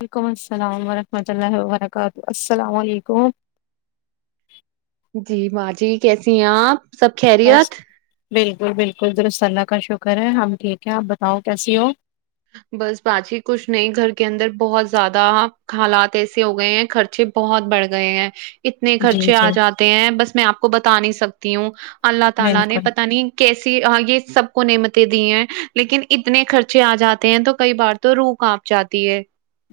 وعلیکم السلام ورحمۃ اللہ و برکاتہ السلام علیکم جی باجی کیسی ہیں آپ سب خیریت بس بالکل بالکل درست اللہ کا شکر ہے ہم ٹھیک ہیں آپ بتاؤ کیسی ہو بس باچی کچھ نہیں گھر کے اندر بہت زیادہ حالات ایسے ہو گئے ہیں خرچے بہت بڑھ گئے ہیں اتنے جی خرچے آ جی جاتے ہیں بس میں آپ کو بتا نہیں سکتی ہوں اللہ تعالی نے بالکل پتہ نہیں کیسی یہ سب کو نعمتیں دی ہیں لیکن اتنے خرچے آ جا تے ہیں تو کئی بار تو روح کانپ جاتی ہے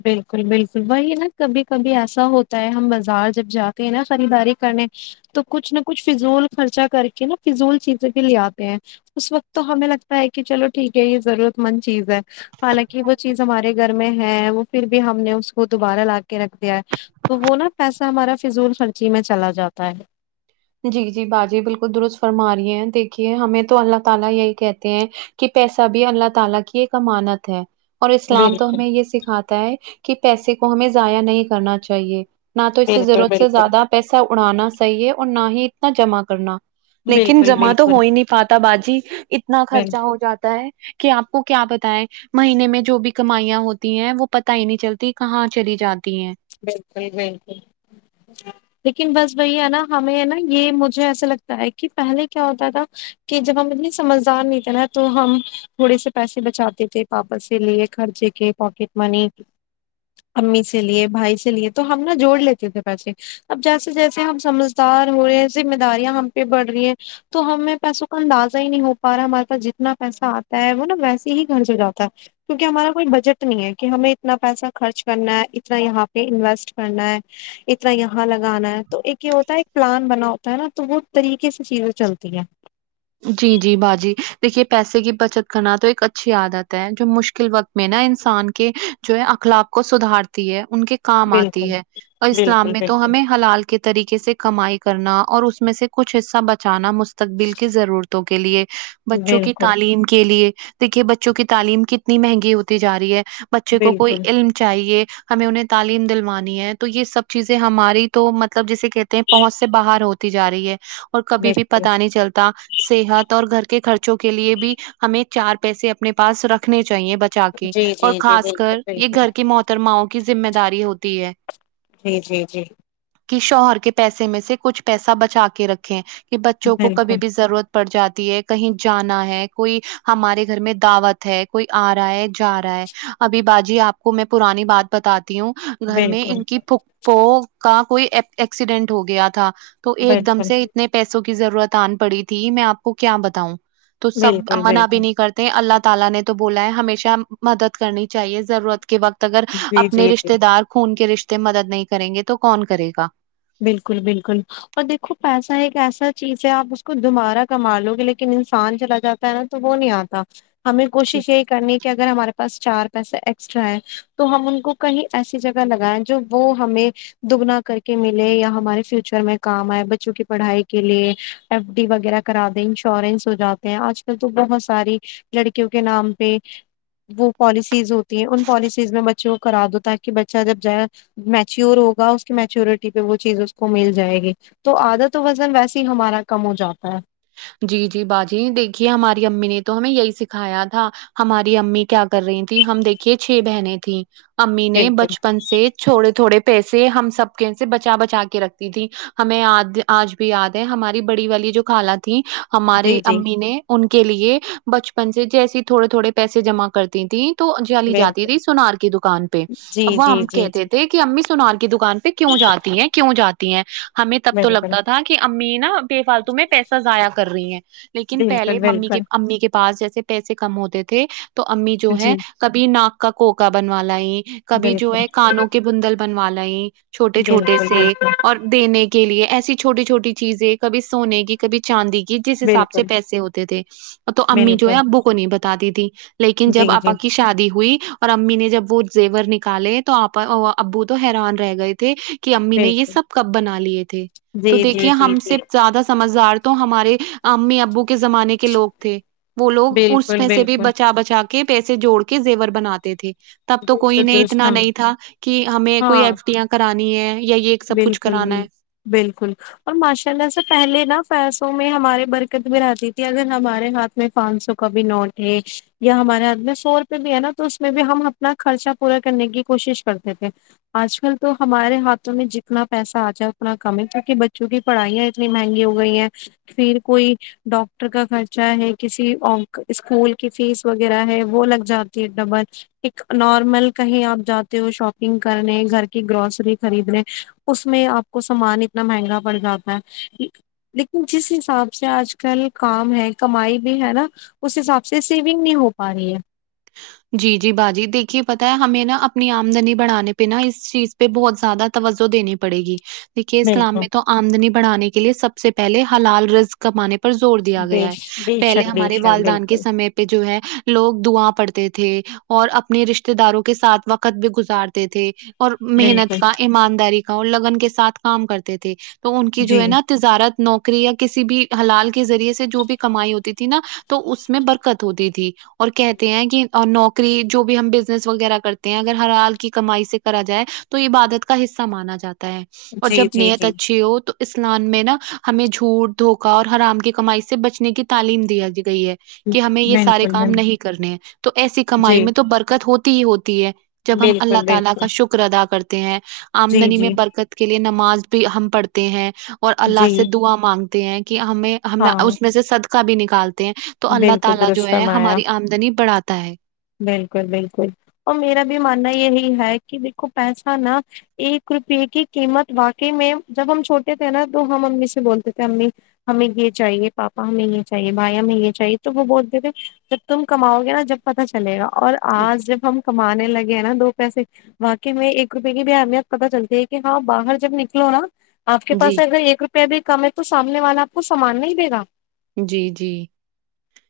بالکل بالکل وہی نا کبھی کبھی ایسا ہوتا ہے ہم بازار جب جاتے ہیں نا خریداری کرنے تو کچھ نہ کچھ فضول خرچہ کر کے نا فضول چیزیں بھی لے آتے ہیں اس وقت تو ہمیں لگتا ہے کہ چلو ٹھیک ہے یہ ضرورت مند چیز ہے حالانکہ وہ چیز ہمارے گھر میں ہے وہ پھر بھی ہم نے اس کو دوبارہ لا کے رکھ دیا ہے تو وہ نا پیسہ ہمارا فضول خرچی میں چلا جاتا ہے جی جی باجی بالکل درست فرما رہی ہیں دیکھیے ہمیں تو اللہ تعالی یہی کہتے ہیں کہ پیسہ بھی اللہ تعالی کی ایک امانت ہے اور اسلام تو بالکل ہمیں یہ سکھاتا ہے کہ پیسے کو ہمیں ضائع نہیں کرنا چاہیے نہ تو اسے بالکل ضرورت سے بالکل زیادہ پیسہ اڑانا صحیح ہے اور نہ ہی اتنا جمع کرنا لیکن بالکل جمع تو بالکل ہو ہی نہیں پاتا باجی اتنا بل خرچہ ہو جاتا ہے کہ آپ کو کیا بتائیں مہینے میں جو بھی کمائیاں ہوتی ہیں وہ پتا ہی نہیں چلتی کہاں چلی جاتی ہیں بالکل بالکل لیکن بس وبی ہے نا ہمیں ہے نا یہ مجھے ایسا لگتا ہے کہ پہلے کیا ہوتا تھا کہ جب ہم اتنے سمجھدار نہیں تھ نا تو ہم تھوڑے سے پیسے بچاتے تھے واپس سے لیے خرچے کے پاکٹ منی امی سے لیے بھائی سے لیے تو ہم نا جوڑ لیتے تھے پیسے اب جیسے جیسے ہم سمجھدار ہوئے ذمہ داریاں ہم پہ بڑھ رہی ہیں تو ہمیں پیسوں کا اندازہ ہی نہیں ہو پا رہا ہے ہمارے پاس جتنا پیسہ آتا ہے وہ نا ویسے ہی گھر سے جاتا ہے کیونکہ ہمارا کوئی بجٹ نہیں ہے کہ ہمیں اتنا پیسہ خرچ کرنا ہے اتنا یہاں پے انوسٹ کرنا ہے اتنا یہاں لگانا ہے تو ایک یہ ہوتا ہے ایک پلان بنا ہوتا ہے نا تو وہ طریقے سے چیزیں چلتی ہیں جی جی باجی دیکھیے پیسے کی بچت کرنا تو ایک اچھی عادت ہے جو مشکل وقت میں نا انسان کے جو ہے اخلاق کو سدھارتی ہے ان کے کام آتی بالکل ہے اور اسلام بالکل میں تو بالکل ہمیں حلال کے طریقے سے کمائی کرنا اور اس میں سے کچھ حصہ بچانا مستقبل تو کے لیے بچوں کی بالکل تعلیم کے لیے دیکھیے بچوں کی تعلیم کتنی مہنگی ہوتی جا رہی ہے بچے کو کوئی بالکل علم چاہیے ہمیں انہیں تعلیم دلوانی ہے تو یہ سب چیزیں ہماری تو مطلب جیسے کہتے ہیں پہنچ سے باہر ہوتی جا رہی ہے اور کبھی بھی بالکل پتا نہیں چل ٹا صحت اور گھر کے خرچوں کے لیے بھی ہمیں چار پیسے اپنے پاس رکھنے چاہیے بچ ا کے جی جی اور جی خاص بالکل کر یہ بالکل گھر کی محترماؤں کی ذمہ داری ہوتی ہے جی جی جی کہ شوہر کے پیسے میں سے کچھ پیسہ بچا کے رکھیں کہ بچوں کو کبھی بالکل بھی ضرورت پڑ جاتی ہے کہیں جانا ہے کوئی ہمارے گھر میں دعوت ہے کوئی آ رہا ہے جا رہا ہے ابھی باجی آپ کو میں پرانی بات بتاتی ہوں گھر میں بالکل ان کی پھوپو کا کوئی ایکسیڈینٹ ہو گیا تھا تو یہ ایک دم بالکل سے اتنے پیسوں کی ضرورت آن پڑی تھی میں آپ کو کیا بتاؤں تو سب بالکل منا بھی بالکل نہیں کر تے اللہ تعالی نے تو بولا ہے ہمیشہ مدد کرنی چاہیے ضرورت کے وقت اگر جی اپنے جی جی رشتے دار خون کے رشتے مدد نہیں کریں گے تو کون کرے گا بالکل بالکل اور دیکھو پیسہ ایک ایسا چیز ہے آپ اس کو دوبارہ کما لو گے لیکن انسان چلا جا ٹا ہے نہ تو وہ نہیں آتا ہمیں جی کوشش یہی کرنی کہ اگر ہمارے پاس چار پیسے ایکسٹرا ہے تو ہم ان کو کہیں ایسی جگہ لگائیں جو وہ ہمیں دگنا کر کے ملے یا ہمارے فیوچر میں کام آئے بچوں کی پڑھائی کے لیے ایف ڈی وغیرہ کرا دے انشورینس ہو جاتے ہیں آج کل تو بہت ساری لڑکیوں کے نام پہ وہ پالیسیز ہوتی ہیں ان پالیسیز میں بچوں کو کرا دو تاکہ بچہ جب جائے میچیور ہوگا اس کی میچیور ٹی پہ وہ چیز اس کو مل جائے گی تو آدھا تو وزن ویسے ہی ہمارا کم ہو جاتا ہے جی جی باجی دیکھیے ہماری امی نے تو ہمیں یہی سکھایا تھا ہماری امی کیا کر رہی تھی ہم دیکھیے چھ بہنیں تھیں امی نے بالکل بچپن سے چھوڑے تھوڑے پیسے ہم سب کی سے بچا بچا کے رکھتی تھی ہمیں آد آج بھی یاد ہے ہماری بڑی والی جو خالہ تھیں ہمارے جی جی امی نے ان کے لیے بچپن سے جیسے تھوڑے تھوڑے پیسے جمع کرتی تھی تو جلی جاتی بالکل تھی سونار کی دکان پہ جی اب وہ جی ہم جی کہتے جی تھے کی امی سونال کی دکان پہ کیوں جاتی ہے کیوں جاتی ہیں ہمیں تب تو بالکل لگتا تھا کے کہ امی نا بے فالتو میں پیسہ ضائع کر رہی ہیں لیکن بالکل پہلے ممی کے بالکل امی کے پاس جیسے پیسے کم ہوتے تھے تو امی جو ہے جی کبھی ناک کا کوکا بنوا لائی کبھی جو بالکل ہے کانوں کے بندل بنوا لائی چھوٹے چھوٹے بالکل سے اور دینے کے لیے ایسی چھوٹی چھوٹی چیزیں کبھی سونے کے چاندی کی جس بالکل حساب سے بالکل پیسے ہوتے تھے تو امی جو ہے بالکل ابو کو نہیں بتاتی تھی لیکن جب جی آپا جی کی شادی ہوئی اور امی نے جب وہ زیور نکالے تو اپ ابو تو حیران رہ گئے تھے کہ امی نے یہ بالکل سب کب بنا لیے تھے تو جی جی دیکھیے جی ہم سے جی زیادہ بازار تو ہمارے امی ابو کیے زمانے کے لوگ تھے وہ لوگ اس بالکل میں سے بھی بالکل بچا بچا کر کے پیسے جوڑ کے زیور بناتے تھے تب تو کوئی بالکل نے درست اتنا ہم- نہیں تھا کہ ہمیں کوئی ہاں ایف ڈیاں کرانی ہے یا یہ سب کچھ بالکل کرانا بالکل ہے بالکل اور ماشاء اللہ سے پہلے نا پیسوں میں ہمارے برکت بھی رہتی تھی اگر ہمارے ہاتھ پانچ سو کا بھی نوٹ ہے یا ہمارے ہاتھ میں سو روپے بھی ہے نا تو اس میں بھی ہم اپنا خرچہ پورا کرنے کی کوشش کرتے تھے آج کل تو ہمارے ہاتھ تہیں جتنا پیسہ آ جائے اتنا کم ہے تاکہ بچوں کی پڑھائیاں اتنی مہنگی ہو گئی ہیں پھر کوئی ڈاکٹر کا خرچہ ہے کسی اور اسکول کی فیس وغیرہ ہے وہ لگ جاتی ہے ڈبل ایک نارمل کہیں اپ جاتے ہو شاپنگ کرنے گھر کی گروسری خرید رے اس میں اپ کو سامان اتنا مہنگا پڑ جاتا ہے لیکن جس حساب سے آج کل کام ہے کمائی بھی ہے نا اس حساب سے سیونگ نہیں ہو پا رہی ہے جی جی باجی دیکھیے پتا ہے ہمیں نا اپنی آمدنی بڑانے پہ نہا اس چیز پہ بہت زیادہ توجو دیننی پڑے گی دیکھیے اسلام بالکل میں تو امدنی بڑانے کے لیے سب سے پہلے ہلال رز کمانے پر زور دیا بے گیا ہے بے پہلے شک بے ہمارے شک والدان کے بالکل سمے پہ جو ہے لوگ دعا پڑتے تے تھے اور اپنے رشتے داروں کے ساتھ وقت بھی گزارتے تھے اور محنت بالکل کا ایمانداری کا اور لگن کے ساتھ کام کرتے تھے تو ان کی جو جی ہے نا تجارت نوکری یا کسی بھی حلال کے ذریعے سے جو بھی کمائی ہوتی تھی نا تو اس میں برکت ہوتی تھی اور کہتے ہیں کہ اور نوکری جو بھی ہم بزنس وغیرہ کرتے ہیں اگر ہر حال کی کمائی سے کرا جائے تو عبادت کا حصہ مانا جاتا ہے اور جی جب جی نیت جی اچھی ہو تو اسلان میں نا ہمیں جھوٹ دھوکا اور حرام کی کمائی سے بچنے کی تعلیم دیا گئی ہے کہ ہمیں یہ سارے بالکل کام بالکل نہیں کرنے ہیں تو ایسی کمائی جی میں تو برکت ہوتی ہی ہوتی ہے جب ہم اللہ بالکل تعالی کا بالکل شکر ادا کرتے ہیں جی آمدنی میں جی برکت کے لیے نماز بھی ہم پڑھتے ہیں اور اللہ جی سے دعا مانگتے ہیں کہ ہمیں ہم نہ ہاں اس میں سے صدقہ بھی نکالتے ہیں تو اللہ بالکل تعالی جو درست ہے فرمایا ہماری آمدنی بڑھاتا ہے بالکل بالکل اور میرا بھی ماننا یہی ہے کہ دیکھو پیسہ نہ ایک روپے کی قیمت واقعی میں جب ہم چھوٹے تھے نا تو ہم امی سے بولتے تھے امی ہمیں یہ چاہیے پاپا ہمیں یہ چاہیے بھائی ہمیں یہ چاہیے تو وہ بولتے تھے جب تم کماو گے نا جب پتا چلے گا اور آج جب ہم کمانے لگے ہیں نا دو پیسے واقعی میں ایک روپے کی بھی اہمیت پتا چلتی ہے کہ ہاں باہر جب نکلو نا اپ کے پاس جی اگر ایک روپیہ بھی کم ہے تو سامنے والا اپ کو سامان نہیں دے گا جی جی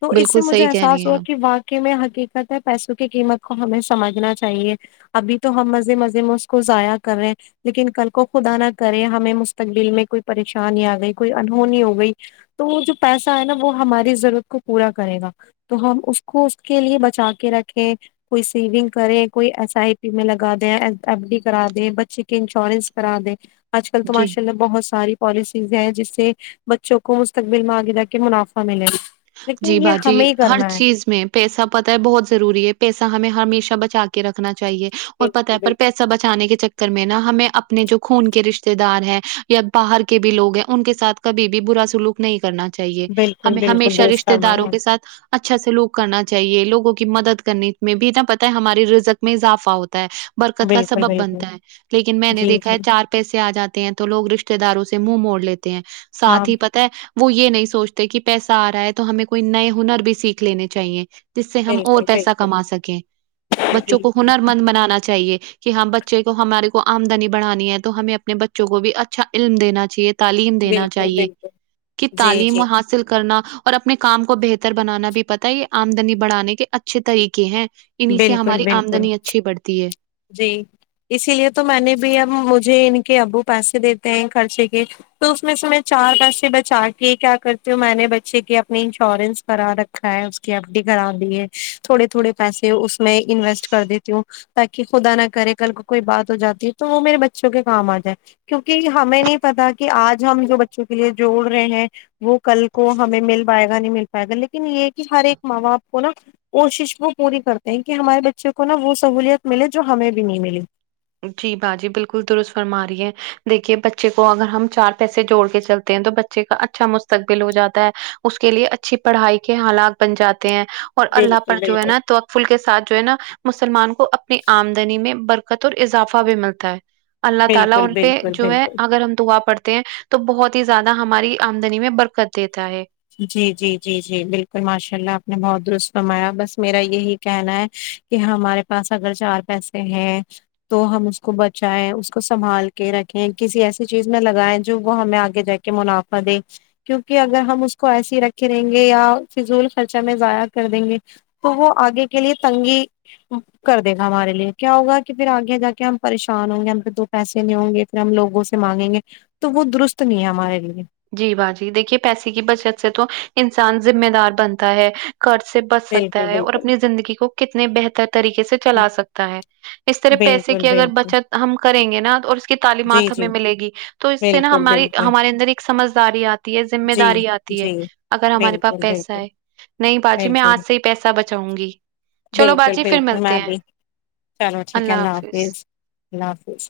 تو اس سے بالکل مجھے صحیح کہہ رہی احساس ہیں ہوا آپ کہ واق عی میں حقیقت ہے پیسوں کی قیمت کو ہمیں سمجھنا چاہیے ابھی تو ہم مزے مزے میں اس کو ضائع کر رہے ہیں لیکن کل کو خدا نہ کرے ہمیں مستقبل میں کوئی پریشانی اگئی کوئی انہونی ہو گئی تو وہ جو پیسہ ہے نا وہ ہماری ضرورت کو پورا کرے گا تو ہم اس کو اس کے لیے بچا کے رکھیں کوئی سیونگ کریں کوئی ایس آئی پی میں لگا دیں ایف ڈی کرا دیں بچے انشورینس کرا دے آج کل تو جی ماشاء اللہ بہت ساری پالیسیز ہیں جس سے بچوں کو مستقبل میں آگے جا کے منافع ملے جی لیکن یہ باجی ہمیں ہی ہر کرنا ہے چیز میں پیسہ پتا ہے بہت ضروری ہے پیسہ ہمیں ہمیشہ بچا کے رکھنا چاہیے اور پتہ ہے بالکل پر پی بالکل سا بچانے کے چکر میں نا ہمیں اپنے جو خون کے رشتے دار ہیں یا باہر کے بھی لوگ ہیں ان کے ساتھ کبھی بھی برا سلوک نہیں کرنا چاہیے بالکل ہمیں بالکل ہمیشہ درست رشتے داروں فرمایا کے ساتھ اچھا سلوک کرنا چاہیے لوگوں کی مدد کرنے میں بھی نہ پتا ہے ہماری رزق میں اضافہ ہوتا ہے برکت کا بالکل سبب بالکل بنتا ہے لیکن میں نے جی دیکھا ہے جی چار پیسے اجاتے ہیں تو لوگ رشتے داروں سے منہ موڑ لیتے ہیں ہاں ساتھ ہی پتا ہے وہ یہ نہیں سوچتے کہ پیسہ آ رہا ہے تو ہمیں کوئی نئے ہنر بھی سیکھ لینے چاہیے جس سے ہم اور بالکل پیسہ بالکل کما سکیں جی بچوں کو جی ہنر مند بنانا چاہیے کہ ہاں بچے کو ہمارے کو آمدنی بڑانی ہے تو ہمیں اپنے بچوں کو بھی اچھا علم دینا چاہیے تعلیم دینا بالکل چاہیے بالکل کہ جی تعلیم جی حاصل کرنا اور اپنے کام کو بہتر بنانا بھی پتا یہ آمدنی بڑھانے کے اچھے طریقے ہیں انہی سے بالکل ہماری بالکل آمدنی اچھی بڑھتی ہے جی اسی لیے تو میں نے بھی اب مجھے ان کے ابو پیسے دیتے ہیں خرچے کے تو اس میں سے میں چار پیسے بچا کے کیا کرتی ہوں میں نے بچے کے اپنے انشورنس کرا رکھ خیر اس کی ایف ڈی کرا دی ہے تھوڑے تھوڑے پیسے اس میں انویسٹ کر دیتی ہوں تاکہ کہ خدا نہ کرے کل کو کوئی بات ہو جاتی ہے تو وہ میرے بچوں کے کام آ جائے کیونکہ ہمیں نہیں پتا کہ اج ہم جو بچوں کے لیے جوڑ رہے ہیں وہ کل کو ہمیں مل پائے گا نہیں مل پائے گا لیکن یہ ہے کہ ہر ایک ماں باپ کو نا کوشش وہ پوری کرتے ہیں کہ ہمارے بچے کو نا وہ سہولیت ملے جو ہمیں بھی نہیں ملی جی با جی بالکل درست فرما رہی ہے دیکھیے بچے کو اگر ہم چار پیسے جوڑ کے چلتے ہیں تو بچے کا اچھا مستقبل ہو جاتا ہے اس کے لیے اچھی پڑھائی کے حالات بن جاتے ہیں اور اللہ پر بالکل جو ہے بالکل نا توکفل کے ساتھ جو ہے نا مسلمان کو اپنی امدنی میں برکت اضافہ بھی ملتا ہے اللہ تعالی بالکل ان پہ بالکل جو ہے بالکل اگر ہم دعا پڑھتے ہیں تو بہت ہی زیادہ ہماری امدنی میں برکت دیتا ہے جی جی جی جی بالکل ماشاء اللہ اپ نے بہت درست فرمایا بس میرا یہی کہنا ہے کہ ہمارے پاس اگر چار پیسے ہیں تو ہم اس کو بچائے اس کو سنبھال کے رکھیں کسی ایسی چیز میں لگائیں جو وہ ہمیں اگے جا کے منافع دے کیونکہ اگر ہم اس کو ایس ہی رکھے رہیں گے یا فضول خرچہ میں ضائع کر دیں گے تو وہ اگے کے لیے تنگی کر دے گا ہمارے لیے کیا ہوگا کہ پھر آگے جا کے ہم پریشان ہوں گے ہم پہ دو پیسے نہیں ہوں گے ہم لوگوں سے مانگیں گے تو وہ درست نہیں ہے ہمارے لیے جی باجی دیکھیے پیسے کی بچت سے تو انسان ذمہ دار بنتا ہے کرض سے بچ سکتا بالکل ہے اور بالکل اپنی زندگی کو کتنے بہتر طریقے سے چلا سکتا ہے اس طرح پیسے بالکل کی اگر بالکل بچت ہم کریں گے نا اور اس کی جی تعلیمات جی ہمیں ملے گی تو اس سے نا بالکل ہماری بالکل ہمارے اندر ایک سمجھداری آتی ہے ذمہ جی داری آتی ہے جی اگر ہمارے پاس بالکل پیسہ بالکل ہے نہیں باجی میں بالکل اج سے ہی پیسہ بچاؤں گی چلو بالکل باجی پھر بالکل ملتے میں ہیں بھی چلو ٹھیک ہے اللہ حافظ اللہ حافظ